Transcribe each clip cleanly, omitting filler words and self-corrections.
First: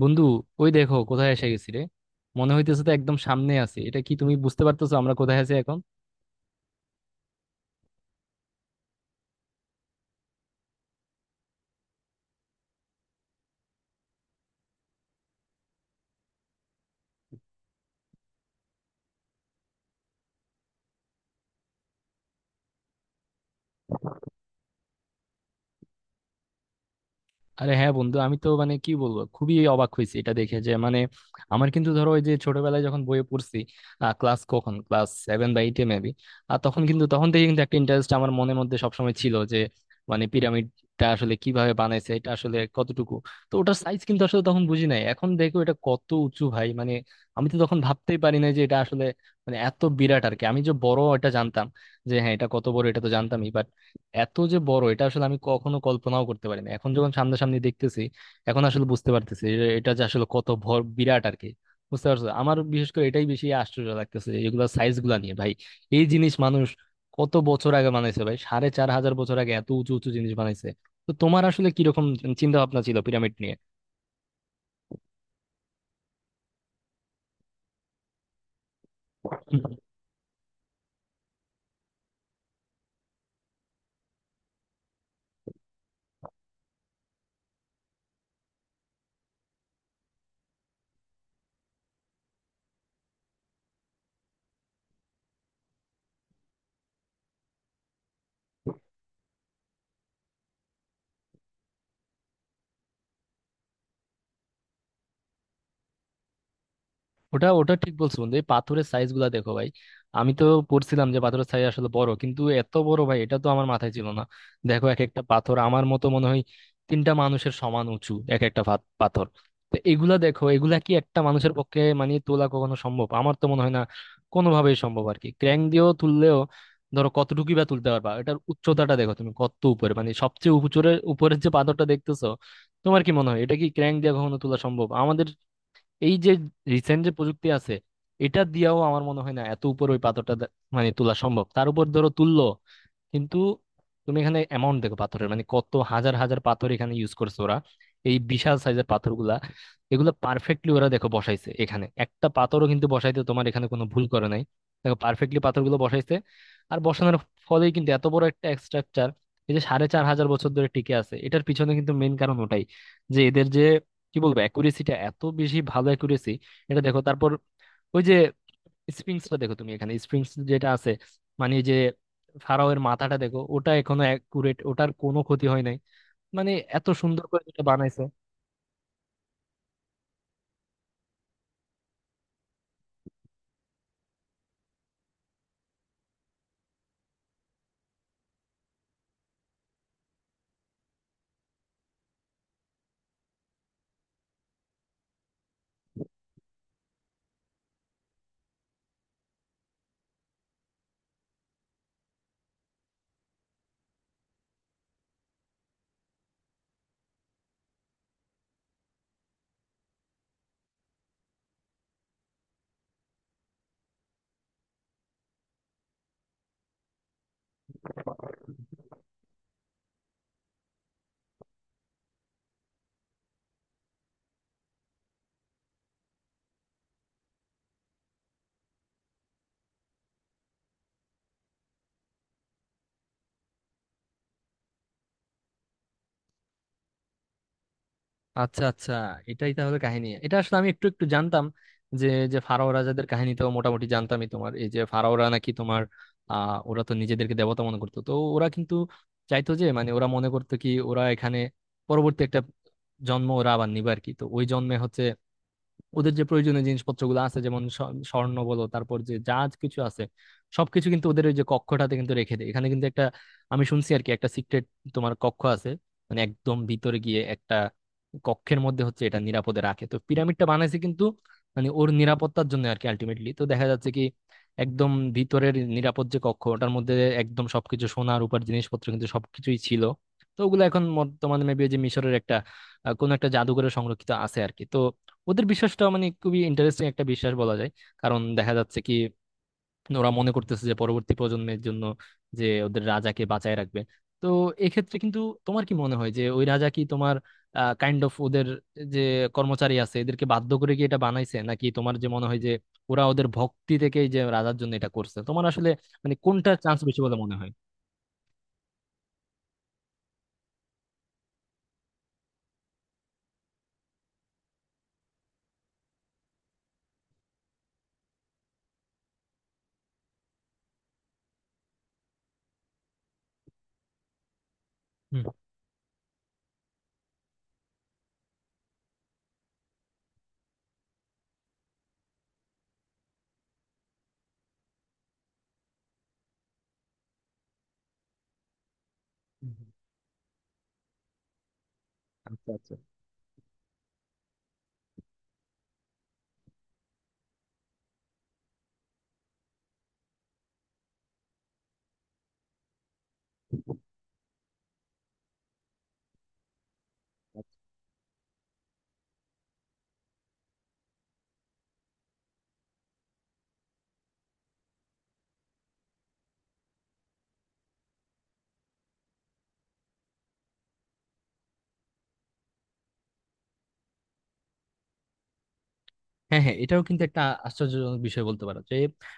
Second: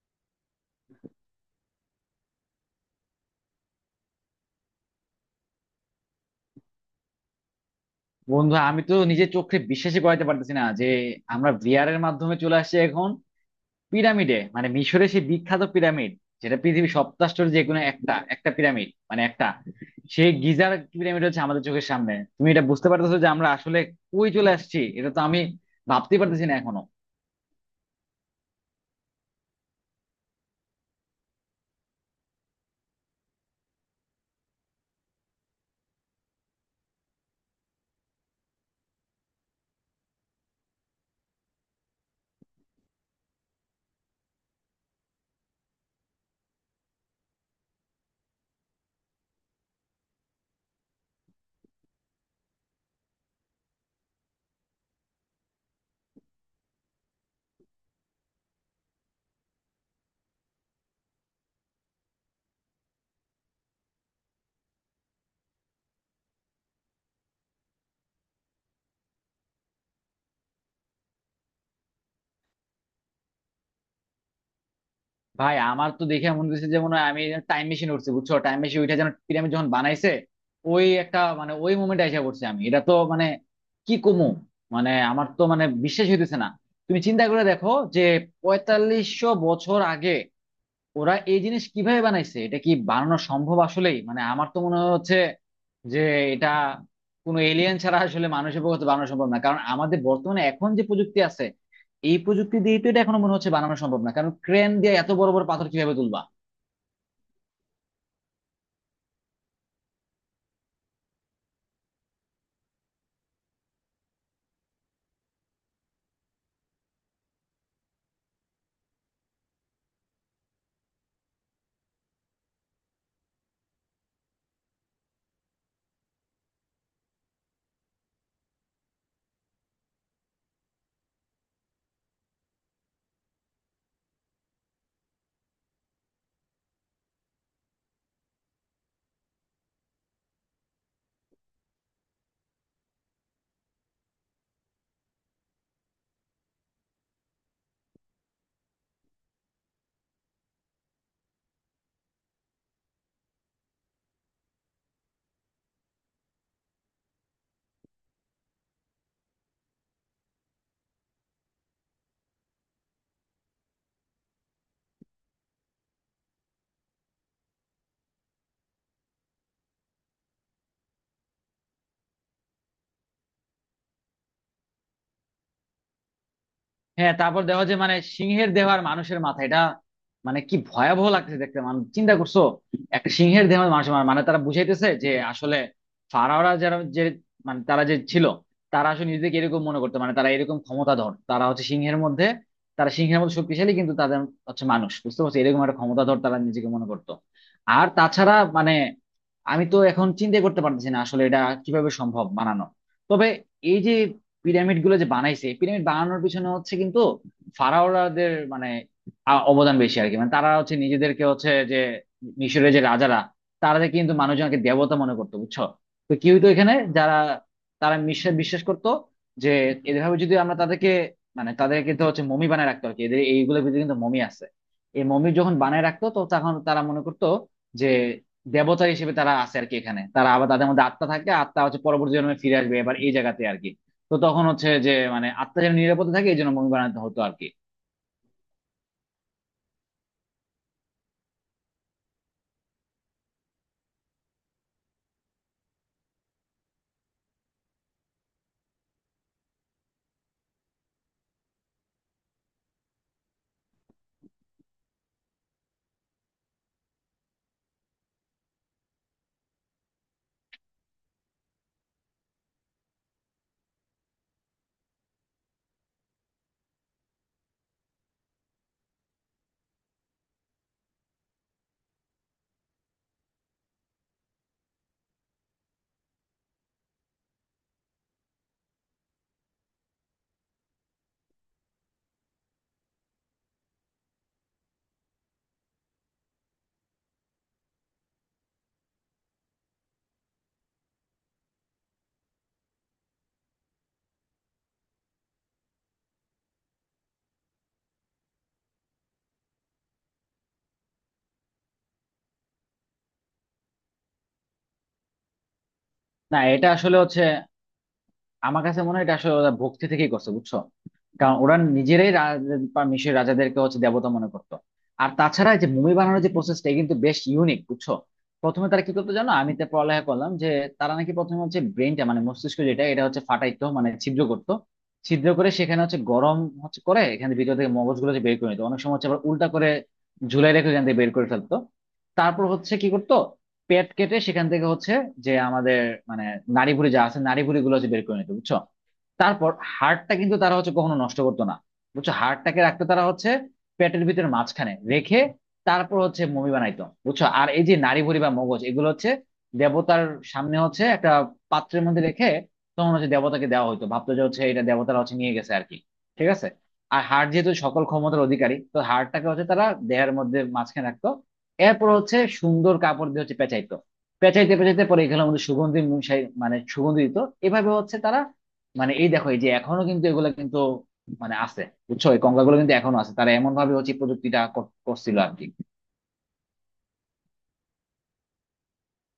বন্ধু, ওই দেখো কোথায় এসে গেছি রে। মনে হইতেছে তো একদম সামনে আছি। এটা কি তুমি বুঝতে পারতেছো আমরা কোথায় আছি এখন? বন্ধু, আমি তো নিজের চোখে বিশ্বাসই করাতে পারতেছি না যে আমরা ভিআর এর মাধ্যমে চলে আসছি এখন পিরামিডে, মানে মিশরের সেই বিখ্যাত পিরামিড, যেটা পৃথিবীর সপ্তাশ্চর্যের যে কোনো একটা একটা পিরামিড, মানে একটা সেই গিজার পিরামিড হচ্ছে আমাদের চোখের সামনে। তুমি এটা বুঝতে পারতেছো যে আমরা আসলে কই চলে আসছি? এটা তো আমি ভাবতেই পারতেছি না এখনো। আরে হ্যাঁ বন্ধু, আমি তো মানে কি বলবো, খুবই অবাক হয়েছি এটা দেখে। যে মানে আমার কিন্তু, ধরো, ওই যে ছোটবেলায় যখন বইয়ে পড়ছি, ক্লাস 7 বা 8-এ মেবি, আর তখন থেকে কিন্তু একটা ইন্টারেস্ট আমার মনের মধ্যে সবসময় ছিল যে মানে পিরামিডটা আসলে কিভাবে বানাইছে, এটা আসলে কতটুকু। তো ওটার সাইজ কিন্তু আসলে তখন বুঝি নাই, এখন দেখো এটা কত উঁচু ভাই। মানে আমি তো তখন ভাবতেই পারি না যে এটা আসলে মানে এত বিরাট আর কি। আমি যে বড় এটা জানতাম, যে হ্যাঁ এটা কত বড় এটা তো জানতামই, এত যে বড় এটা আসলে আমি কখনো কল্পনাও করতে পারিনি। এখন যখন সামনাসামনি দেখতেছি, এখন আসলে বুঝতে পারতেছি যে এটা যে আসলে কত ভর বিরাট আর কি। বুঝতে পারছো, আমার বিশেষ করে এটাই বেশি আশ্চর্য লাগতেছে এগুলা সাইজ গুলা নিয়ে ভাই। এই জিনিস মানুষ কত বছর আগে বানাইছে ভাই, 4,500 বছর আগে এত উঁচু উঁচু জিনিস বানাইছে। তো তোমার আসলে কিরকম চিন্তা ভাবনা ছিল পিরামিড নিয়ে? ভাই, আমার তো দেখে মনে হচ্ছে যে মনে হয় আমি টাইম মেশিন উঠছি, বুঝছো? টাইম মেশিন উঠে যেন পিরামিড যখন বানাইছে ওই একটা, মানে ওই মোমেন্টে এসে পড়ছি আমি। এটা তো মানে কি কমু, মানে আমার তো মানে বিশ্বাস হইতেছে না। তুমি চিন্তা করে দেখো যে 4500 বছর আগে ওরা এই জিনিস কিভাবে বানাইছে, এটা কি বানানো সম্ভব আসলেই? মানে আমার তো মনে হচ্ছে যে এটা কোনো এলিয়েন ছাড়া আসলে মানুষের পক্ষে তো বানানো সম্ভব না, কারণ আমাদের বর্তমানে এখন যে প্রযুক্তি আছে এই প্রযুক্তি দিয়ে তো এটা এখনো মনে হচ্ছে বানানো সম্ভব না, কারণ ক্রেন দিয়ে এত বড় বড় পাথর কিভাবে তুলবা? ওটা ওটা ঠিক বলছো বন্ধু, এই পাথরের সাইজ গুলা দেখো ভাই। আমি তো পড়ছিলাম যে পাথরের সাইজ আসলে বড়, কিন্তু এত বড় ভাই, এটা তো আমার মাথায় ছিল না। দেখো, এক একটা পাথর আমার মতো মনে হয় 3টা মানুষের সমান উঁচু এক একটা পাথর। তো এগুলা দেখো, এগুলা কি একটা মানুষের পক্ষে মানে তোলা কখনো সম্ভব? আমার তো মনে হয় না কোনোভাবেই সম্ভব আর কি। ক্র্যাং দিয়েও তুললেও ধরো কতটুকুই বা তুলতে পারবা। এটার উচ্চতাটা দেখো তুমি, কত উপরে মানে সবচেয়ে উপরের উপরের যে পাথরটা দেখতেছো, তোমার কি মনে হয় এটা কি ক্র্যাং দিয়ে কখনো তোলা সম্ভব আমাদের এই যে রিসেন্ট যে প্রযুক্তি আছে এটা দিয়েও? আমার মনে হয় না এত উপর ওই পাথরটা মানে তোলা সম্ভব। তার উপর ধরো তুললো কিন্তু, তুমি এখানে অ্যামাউন্ট দেখো পাথরের, মানে কত হাজার হাজার পাথর এখানে ইউজ করছে ওরা, এই বিশাল সাইজের পাথরগুলা। এগুলো পারফেক্টলি ওরা দেখো বসাইছে, এখানে একটা পাথরও কিন্তু বসাইতে তোমার এখানে কোনো ভুল করে নাই। দেখো, পারফেক্টলি পাথরগুলো বসাইছে। আর বসানোর ফলেই কিন্তু এত বড় একটা স্ট্রাকচার এই যে 4,500 বছর ধরে টিকে আছে, এটার পিছনে কিন্তু মেন কারণ ওটাই, যে এদের যে কি বলবো অ্যাকুরেসিটা এত বেশি, ভালো অ্যাকুরেসি। এটা দেখো, তারপর ওই যে স্প্রিংস টা দেখো তুমি, এখানে স্প্রিংস যেটা আছে মানে এই যে ফারাওয়ের মাথাটা দেখো, ওটা এখনো অ্যাকুরেট, ওটার কোনো ক্ষতি হয় নাই। মানে এত হ্যাঁ, সুন্দর করে তারপর যেটা দেখো যে মানে বানাইছে। সিংহের দেহ আর মানুষের মাথা, এটা মানে কি ভয়াবহ লাগতেছে দেখতে, মানে চিন্তা করছো একটা সিংহের দেহ আর মানুষের মাথা, মানে তারা বুঝাইতেছে যে আসলে ফারাওরা যারা, যে মানে তারা যে ছিল, তারা আসলে নিজেদেরকে এরকম মনে করতো, মানে তারা এরকম ক্ষমতাধর, তারা হচ্ছে সিংহের মধ্যে, তারা সিংহের মতো শক্তিশালী, কিন্তু তাদের হচ্ছে মানুষ, বুঝতে পারছো? এরকম একটা ক্ষমতাধর তারা নিজেকে মনে করতো। আর তাছাড়া মানে আমি তো এখন চিন্তা করতে পারতেছি না আসলে এটা কিভাবে সম্ভব বানানো। তবে এই যে পিরামিড গুলো যে বানাইছে, পিরামিড বানানোর পিছনে হচ্ছে কিন্তু ফারাওরাদের মানে অবদান বেশি আর কি। মানে তারা হচ্ছে নিজেদেরকে হচ্ছে যে মিশরের যে রাজারা, তারা যে কিন্তু মানুষজনকে দেবতা মনে করতো, বুঝছো? তো কি হইতো, এখানে যারা তারা মিশরে বিশ্বাস করতো যে এভাবে যদি আমরা তাদেরকে, মানে তাদেরকে তো হচ্ছে মমি বানায় রাখতো আর কি, এদের এইগুলোর ভিতরে কিন্তু মমি আছে। এই মমি যখন বানায় রাখতো তো তখন তারা মনে করতো যে দেবতা হিসেবে তারা আছে আর কি। এখানে তারা আবার তাদের মধ্যে আত্মা থাকে, আত্মা হচ্ছে পরবর্তী জন্মে ফিরে আসবে এবার এই জায়গাতে আর কি। তো তখন হচ্ছে যে মানে আত্মা যেন নিরাপদে থাকে এই জন্য মুভি বানাতে হতো আর কি। আচ্ছা, আচ্ছা, এটাই তাহলে কাহিনী। এটা আসলে আমি একটু একটু জানতাম, যে যে ফারাও রাজাদের কাহিনী তো মোটামুটি জানতামই। তোমার এই যে ফারাওরা নাকি তোমার, ওরা তো নিজেদেরকে দেবতা মনে করতো, তো ওরা কিন্তু চাইতো যে মানে ওরা মনে করতো কি, ওরা এখানে পরবর্তী একটা জন্ম ওরা আবার নিবে আর কি। তো ওই জন্মে হচ্ছে ওদের যে প্রয়োজনীয় জিনিসপত্রগুলো আছে, যেমন স্বর্ণ বলো, তারপর যে যা কিছু আছে সবকিছু কিন্তু ওদের ওই যে কক্ষটাতে কিন্তু রেখে দেয়। এখানে কিন্তু একটা, আমি শুনছি আর কি, একটা সিক্রেট তোমার কক্ষ আছে, মানে একদম ভিতরে গিয়ে একটা কক্ষের মধ্যে হচ্ছে এটা নিরাপদে রাখে। তো পিরামিডটা বানাইছে কিন্তু মানে ওর নিরাপত্তার জন্য আর কি। আলটিমেটলি তো দেখা যাচ্ছে কি একদম ভিতরের নিরাপদ যে কক্ষ, ওটার মধ্যে একদম সবকিছু সোনা রূপার জিনিসপত্র কিন্তু সবকিছুই ছিল। তো ওগুলো এখন বর্তমানে মেবি যে মিশরের একটা, কোনো একটা জাদুঘরে সংরক্ষিত আছে আর কি। তো ওদের বিশ্বাসটা মানে খুবই ইন্টারেস্টিং একটা বিশ্বাস বলা যায়। কারণ দেখা যাচ্ছে কি, ওরা মনে করতেছে যে পরবর্তী প্রজন্মের জন্য যে ওদের রাজাকে বাঁচায় রাখবে। তো এক্ষেত্রে কিন্তু তোমার কি মনে হয় যে ওই রাজা কি তোমার কাইন্ড অফ ওদের যে কর্মচারী আছে এদেরকে বাধ্য করে কি এটা বানাইছে, নাকি তোমার যে মনে হয় যে ওরা ওদের ভক্তি থেকেই যে রাজার জন্য এটা করছে? তোমার আসলে মানে না, কোনটা এটা চান্স আসলে বেশি বলে হচ্ছে মনে হয়? আমার কাছে মনে হয় এটা আসলে ওরা ভক্তি থেকেই করছে, বুঝছো? কারণ ওরা নিজেরাই বা মিশরের রাজাদেরকে হচ্ছে দেবতা মনে করতো। আর তাছাড়া এই যে মুভি বানানোর যে প্রসেসটা কিন্তু বেশ ইউনিক, বুঝছো? প্রথমে তারা কি করতো জানো? আমি তো পড়ালেখা করলাম যে তারা নাকি প্রথমে হচ্ছে ব্রেনটা মানে মস্তিষ্ক, যেটা এটা হচ্ছে ফাটাইতো মানে ছিদ্র করতো, হুম। ছিদ্র করে সেখানে হচ্ছে গরম হচ্ছে করে এখানে ভিতর থেকে মগজগুলো যে বের করে নিত। অনেক সময় হচ্ছে আবার উল্টা করে ঝুলাই রেখে এখান থেকে বের করে ফেলতো। তারপর হচ্ছে কি করতো পেট কেটে সেখান থেকে হচ্ছে যে আমাদের মানে নাড়িভুঁড়ি যা আছে নাড়িভুঁড়ি গুলো হচ্ছে বের করে নিত, বুঝছো? হুম, তারপর হুম। হাড়টা কিন্তু তারা হচ্ছে কখনো নষ্ট করতো না, বুঝছো? আচ্ছা, হাড়টাকে আচ্ছা। রাখতো তারা হচ্ছে পেটের ভিতরে মাঝখানে রেখে। তারপর হচ্ছে মমি বানাইতো, বুঝছো? আর এই যে নাড়িভুঁড়ি বা মগজ, এগুলো হচ্ছে দেবতার সামনে হচ্ছে একটা পাত্রের মধ্যে রেখে তখন হচ্ছে দেবতাকে দেওয়া হতো। ভাবতো যে হচ্ছে এটা দেবতারা হচ্ছে নিয়ে গেছে আর কি। ঠিক আছে। আর হাড় যেহেতু সকল ক্ষমতার অধিকারী, তো হাড়টাকে হচ্ছে তারা দেহের মধ্যে মাঝখানে রাখতো। এরপর হচ্ছে সুন্দর কাপড় দিয়ে হচ্ছে পেঁচাইতো। পেঁচাইতে পেঁচাইতে পরে এগুলো আমাদের সুগন্ধি মশাই মানে সুগন্ধি দিত। এভাবে হচ্ছে তারা, মানে এই দেখো এই যে এখনো কিন্তু এগুলা কিন্তু মানে আছে, বুঝছো? এই কঙ্কালগুলো কিন্তু এখনো আছে। তারা এমন ভাবে হচ্ছে এই প্রযুক্তিটা করছিল আর কি। হ্যাঁ, হ্যাঁ, এটাও কিন্তু একটা আশ্চর্যজনক বিষয় বলতে পারো যে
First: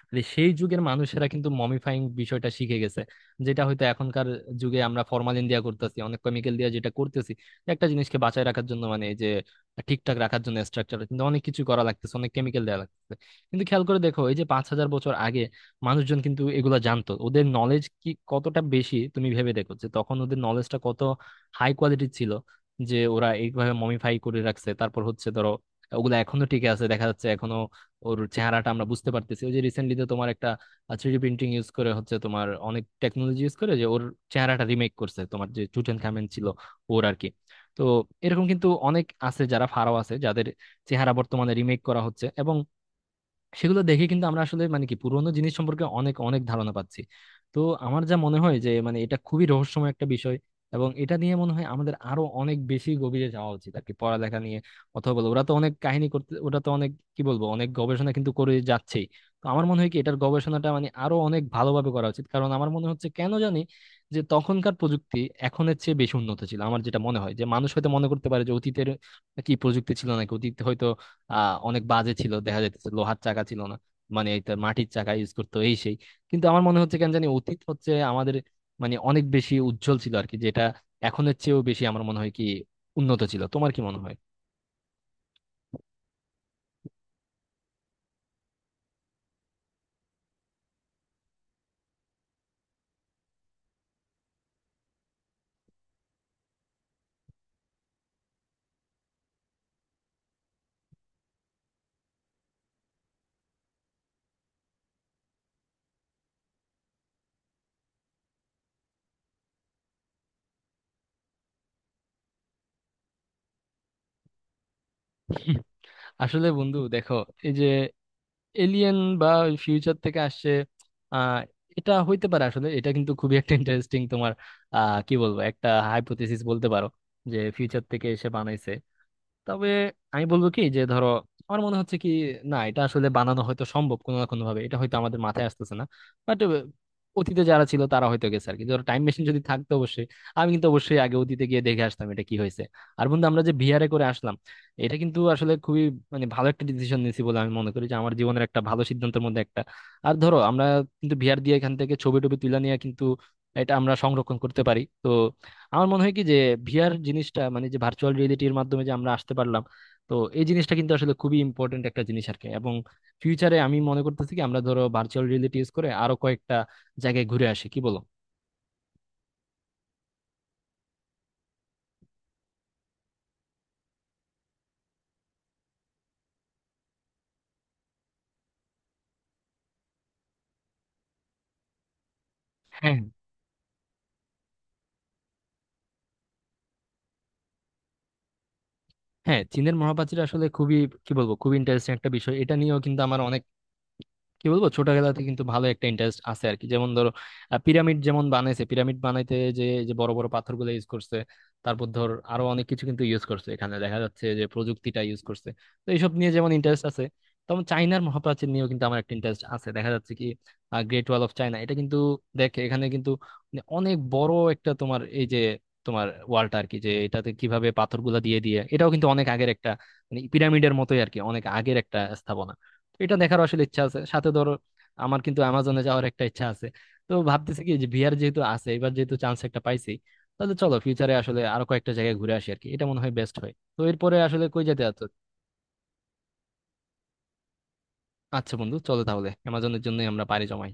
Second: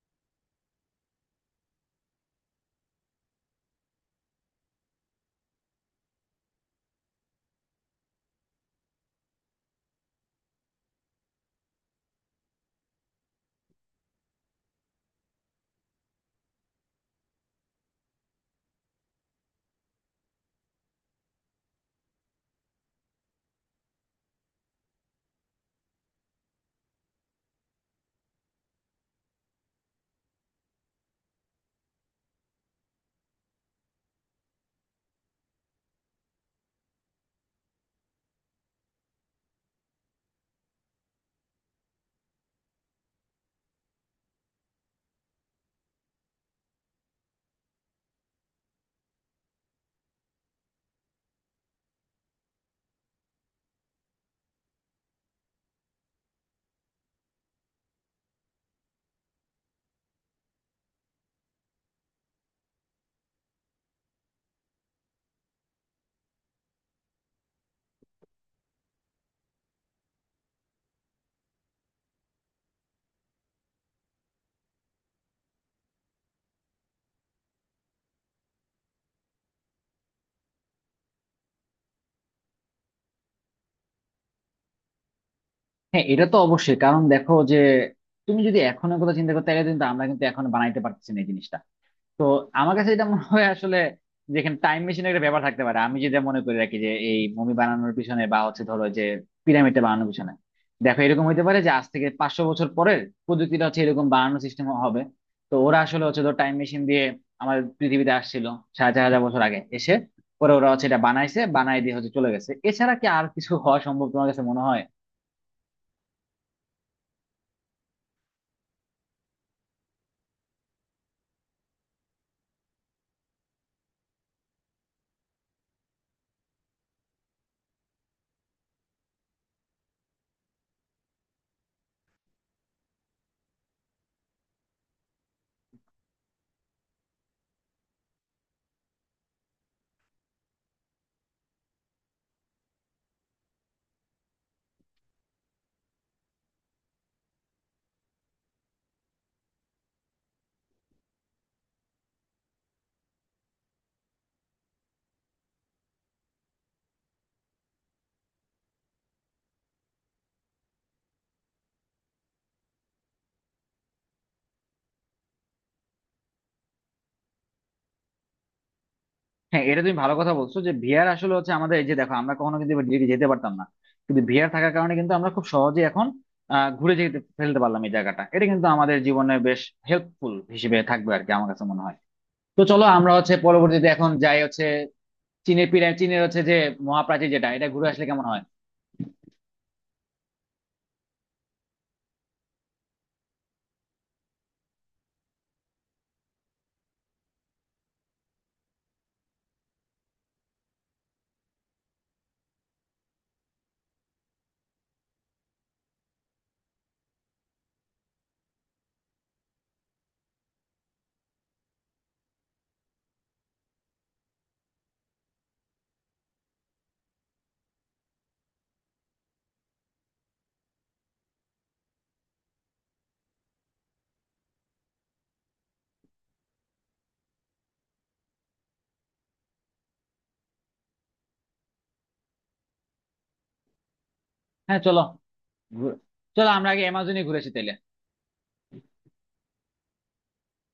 মানে সেই যুগের মানুষেরা কিন্তু মমিফাইং বিষয়টা শিখে গেছে, যেটা হয়তো এখনকার যুগে আমরা ফরমালিন দিয়া করতেছি, অনেক কেমিক্যাল দিয়া যেটা করতেছি একটা জিনিসকে বাঁচায় রাখার জন্য। মানে এই যে ঠিকঠাক রাখার জন্য স্ট্রাকচার কিন্তু অনেক কিছু করা লাগতেছে, অনেক কেমিক্যাল দেওয়া লাগতেছে। কিন্তু খেয়াল করে দেখো, এই যে 5,000 বছর আগে মানুষজন কিন্তু এগুলা জানতো। ওদের নলেজ কি কতটা বেশি তুমি ভেবে দেখো, যে তখন ওদের নলেজটা কত হাই কোয়ালিটির ছিল, যে ওরা এইভাবে মমিফাই করে রাখছে। তারপর হচ্ছে ধরো ওগুলা এখনো টিকে আছে, দেখা যাচ্ছে এখনো ওর চেহারাটা আমরা বুঝতে পারতেছি। ওই যে রিসেন্টলি তো তোমার একটা থ্রিডি প্রিন্টিং ইউজ করে হচ্ছে, তোমার অনেক টেকনোলজি ইউজ করে যে ওর চেহারাটা রিমেক করছে তোমার, যে চুটেন খামেন ছিল ওর আর কি। তো এরকম কিন্তু অনেক আছে যারা ফারাও আছে, যাদের চেহারা বর্তমানে রিমেক করা হচ্ছে, এবং সেগুলো দেখে কিন্তু আমরা আসলে মানে কি পুরোনো জিনিস সম্পর্কে অনেক অনেক ধারণা পাচ্ছি। তো আমার যা মনে হয় যে মানে এটা খুবই রহস্যময় একটা বিষয়, এবং এটা নিয়ে মনে হয় আমাদের আরো অনেক বেশি গভীরে যাওয়া উচিত আর কি, পড়ালেখা নিয়ে। অথবা বলো ওরা তো অনেক কাহিনী করতে, ওরা তো অনেক কি বলবো অনেক গবেষণা কিন্তু করে যাচ্ছেই। তো আমার মনে হয় কি এটার গবেষণাটা মানে আরো অনেক ভালোভাবে করা উচিত, কারণ আমার মনে হচ্ছে কেন জানি যে তখনকার প্রযুক্তি এখনের চেয়ে বেশি উন্নত ছিল। আমার যেটা মনে হয় যে মানুষ হয়তো মনে করতে পারে যে অতীতের কি প্রযুক্তি ছিল, নাকি অতীতে হয়তো অনেক বাজে ছিল, দেখা যাইতেছে লোহার চাকা ছিল না, মানে এটা মাটির চাকা ইউজ করতো এই সেই। কিন্তু আমার মনে হচ্ছে কেন জানি অতীত হচ্ছে আমাদের মানে অনেক বেশি উজ্জ্বল ছিল আর কি, যেটা এখনের চেয়েও বেশি আমার মনে হয় কি উন্নত ছিল। তোমার কি মনে হয়? হ্যাঁ, এটা তো অবশ্যই, কারণ দেখো যে তুমি যদি এখন কথা চিন্তা করতে গেলে কিন্তু আমরা কিন্তু এখন বানাইতে পারতেছি না এই জিনিসটা। তো আমার কাছে এটা মনে হয় আসলে, যেখানে টাইম মেশিনের একটা ব্যাপার থাকতে পারে। আমি যেটা মনে করে রাখি যে এই মুভি বানানোর পিছনে বা হচ্ছে ধরো যে পিরামিডটা বানানোর পিছনে, দেখো, এরকম হতে পারে যে আজ থেকে 500 বছর পরের প্রযুক্তিটা হচ্ছে এরকম বানানোর সিস্টেম হবে। তো ওরা আসলে হচ্ছে ধর টাইম মেশিন দিয়ে আমাদের পৃথিবীতে আসছিল 4500 বছর আগে, এসে পরে ওরা হচ্ছে এটা বানাইছে, বানাই দিয়ে হচ্ছে চলে গেছে। এছাড়া কি আর কিছু হওয়া সম্ভব, তোমার কাছে মনে হয়? আসলে বন্ধু দেখো, এই যে এলিয়েন বা ফিউচার থেকে আসছে, আহ এটা হইতে পারে। আসলে এটা কিন্তু খুবই একটা ইন্টারেস্টিং তোমার, কি বলবো, একটা হাইপোথেসিস বলতে পারো, যে ফিউচার থেকে এসে বানাইছে। তবে আমি বলবো কি যে ধরো, আমার মনে হচ্ছে কি, না এটা আসলে বানানো হয়তো সম্ভব কোনো না কোনো ভাবে, এটা হয়তো আমাদের মাথায় আসতেছে না। বাট অতীতে যারা ছিল তারা হয়তো গেছে আর কি, ধরো টাইম মেশিন যদি থাকতো অবশ্যই। আমি কিন্তু অবশ্যই আগে অতীতে গিয়ে দেখে আসতাম এটা কি হয়েছে। আর বন্ধু, আমরা যে ভিআরে করে আসলাম, এটা কিন্তু আসলে খুবই মানে ভালো একটা ডিসিশন নিয়েছি বলে আমি মনে করি, যে আমার জীবনের একটা ভালো সিদ্ধান্তের মধ্যে একটা। আর ধরো আমরা কিন্তু ভিআর দিয়ে এখান থেকে ছবি টবি তুলে নিয়ে কিন্তু এটা আমরা সংরক্ষণ করতে পারি। তো আমার মনে হয় কি যে ভিআর জিনিসটা মানে যে ভার্চুয়াল রিয়েলিটির মাধ্যমে যে আমরা আসতে পারলাম, তো এই জিনিসটা কিন্তু আসলে খুবই ইম্পর্টেন্ট একটা জিনিস আর কি। এবং ফিউচারে আমি মনে করতেছি কি আমরা ধরো ভার্চুয়াল রিয়েলিটি ইউজ করে আরো কয়েকটা জায়গায় ঘুরে আসি, কি বলো? হ্যাঁ, এটা তুমি ভালো কথা বলছো যে ভিআর আসলে হচ্ছে আমাদের, এই যে দেখো আমরা কখনো কিন্তু এবার দিল্লি যেতে পারতাম না, কিন্তু ভিআর থাকার কারণে কিন্তু আমরা খুব সহজে এখন আহ, ঘুরে যেতে ফেলতে পারলাম এই জায়গাটা। এটা কিন্তু আমাদের জীবনে বেশ হেল্পফুল হিসেবে থাকবে আর কি, আমার কাছে মনে হয়। তো চলো হ্যাঁ। আমরা হচ্ছে পরবর্তীতে এখন যাই হচ্ছে চীনের পিরামিড, চীনের হচ্ছে যে মহাপ্রাচীর যেটা, এটা ঘুরে আসলে কেমন হয়? হ্যাঁ, চীনের মহাপ্রাচীর আসলে খুবই কি বলবো খুবই ইন্টারেস্টিং একটা বিষয়। এটা নিয়েও কিন্তু আমার অনেক কি বলবো ছোটবেলাতে কিন্তু ভালো একটা ইন্টারেস্ট আছে আর কি। যেমন ধরো, পিরামিড যেমন বানাইছে, পিরামিড বানাইতে যে যে বড় বড় পাথরগুলো ইউজ করছে, তারপর ধর আরো অনেক কিছু কিন্তু ইউজ করছে, এখানে দেখা যাচ্ছে যে প্রযুক্তিটা ইউজ করছে। তো এইসব নিয়ে যেমন ইন্টারেস্ট আছে, তেমন চাইনার মহাপ্রাচীর নিয়েও কিন্তু আমার একটা ইন্টারেস্ট আছে। দেখা যাচ্ছে কি গ্রেট ওয়াল অফ চায়না এটা কিন্তু, দেখে এখানে কিন্তু মানে অনেক বড় একটা তোমার এই যে তোমার ওয়ালটা আর কি, যে এটাতে কিভাবে পাথরগুলা দিয়ে দিয়ে এটাও কিন্তু অনেক আগের একটা মানে পিরামিডের মতোই আর কি, অনেক আগের একটা স্থাপনা। তো এটা দেখার আসলে ইচ্ছা আছে। সাথে ধরো আমার কিন্তু অ্যামাজনে যাওয়ার একটা ইচ্ছা আছে। তো ভাবতেছি কি যে ভিআর যেহেতু আছে, এবার যেহেতু চান্স একটা পাইছি, তাহলে চলো ফিউচারে আসলে আরো কয়েকটা জায়গায় ঘুরে আসি আর কি, এটা মনে হয় বেস্ট হয়। তো এরপরে আসলে কই হ্যাঁ যেতে চলো, আছো? ঘুরে- চলো আমরা আগে অ্যামাজনে ঘুরে আসি তাহলে। আচ্ছা বন্ধু, চলো তাহলে অ্যামাজনের জন্যই আমরা পাড়ি জমাই।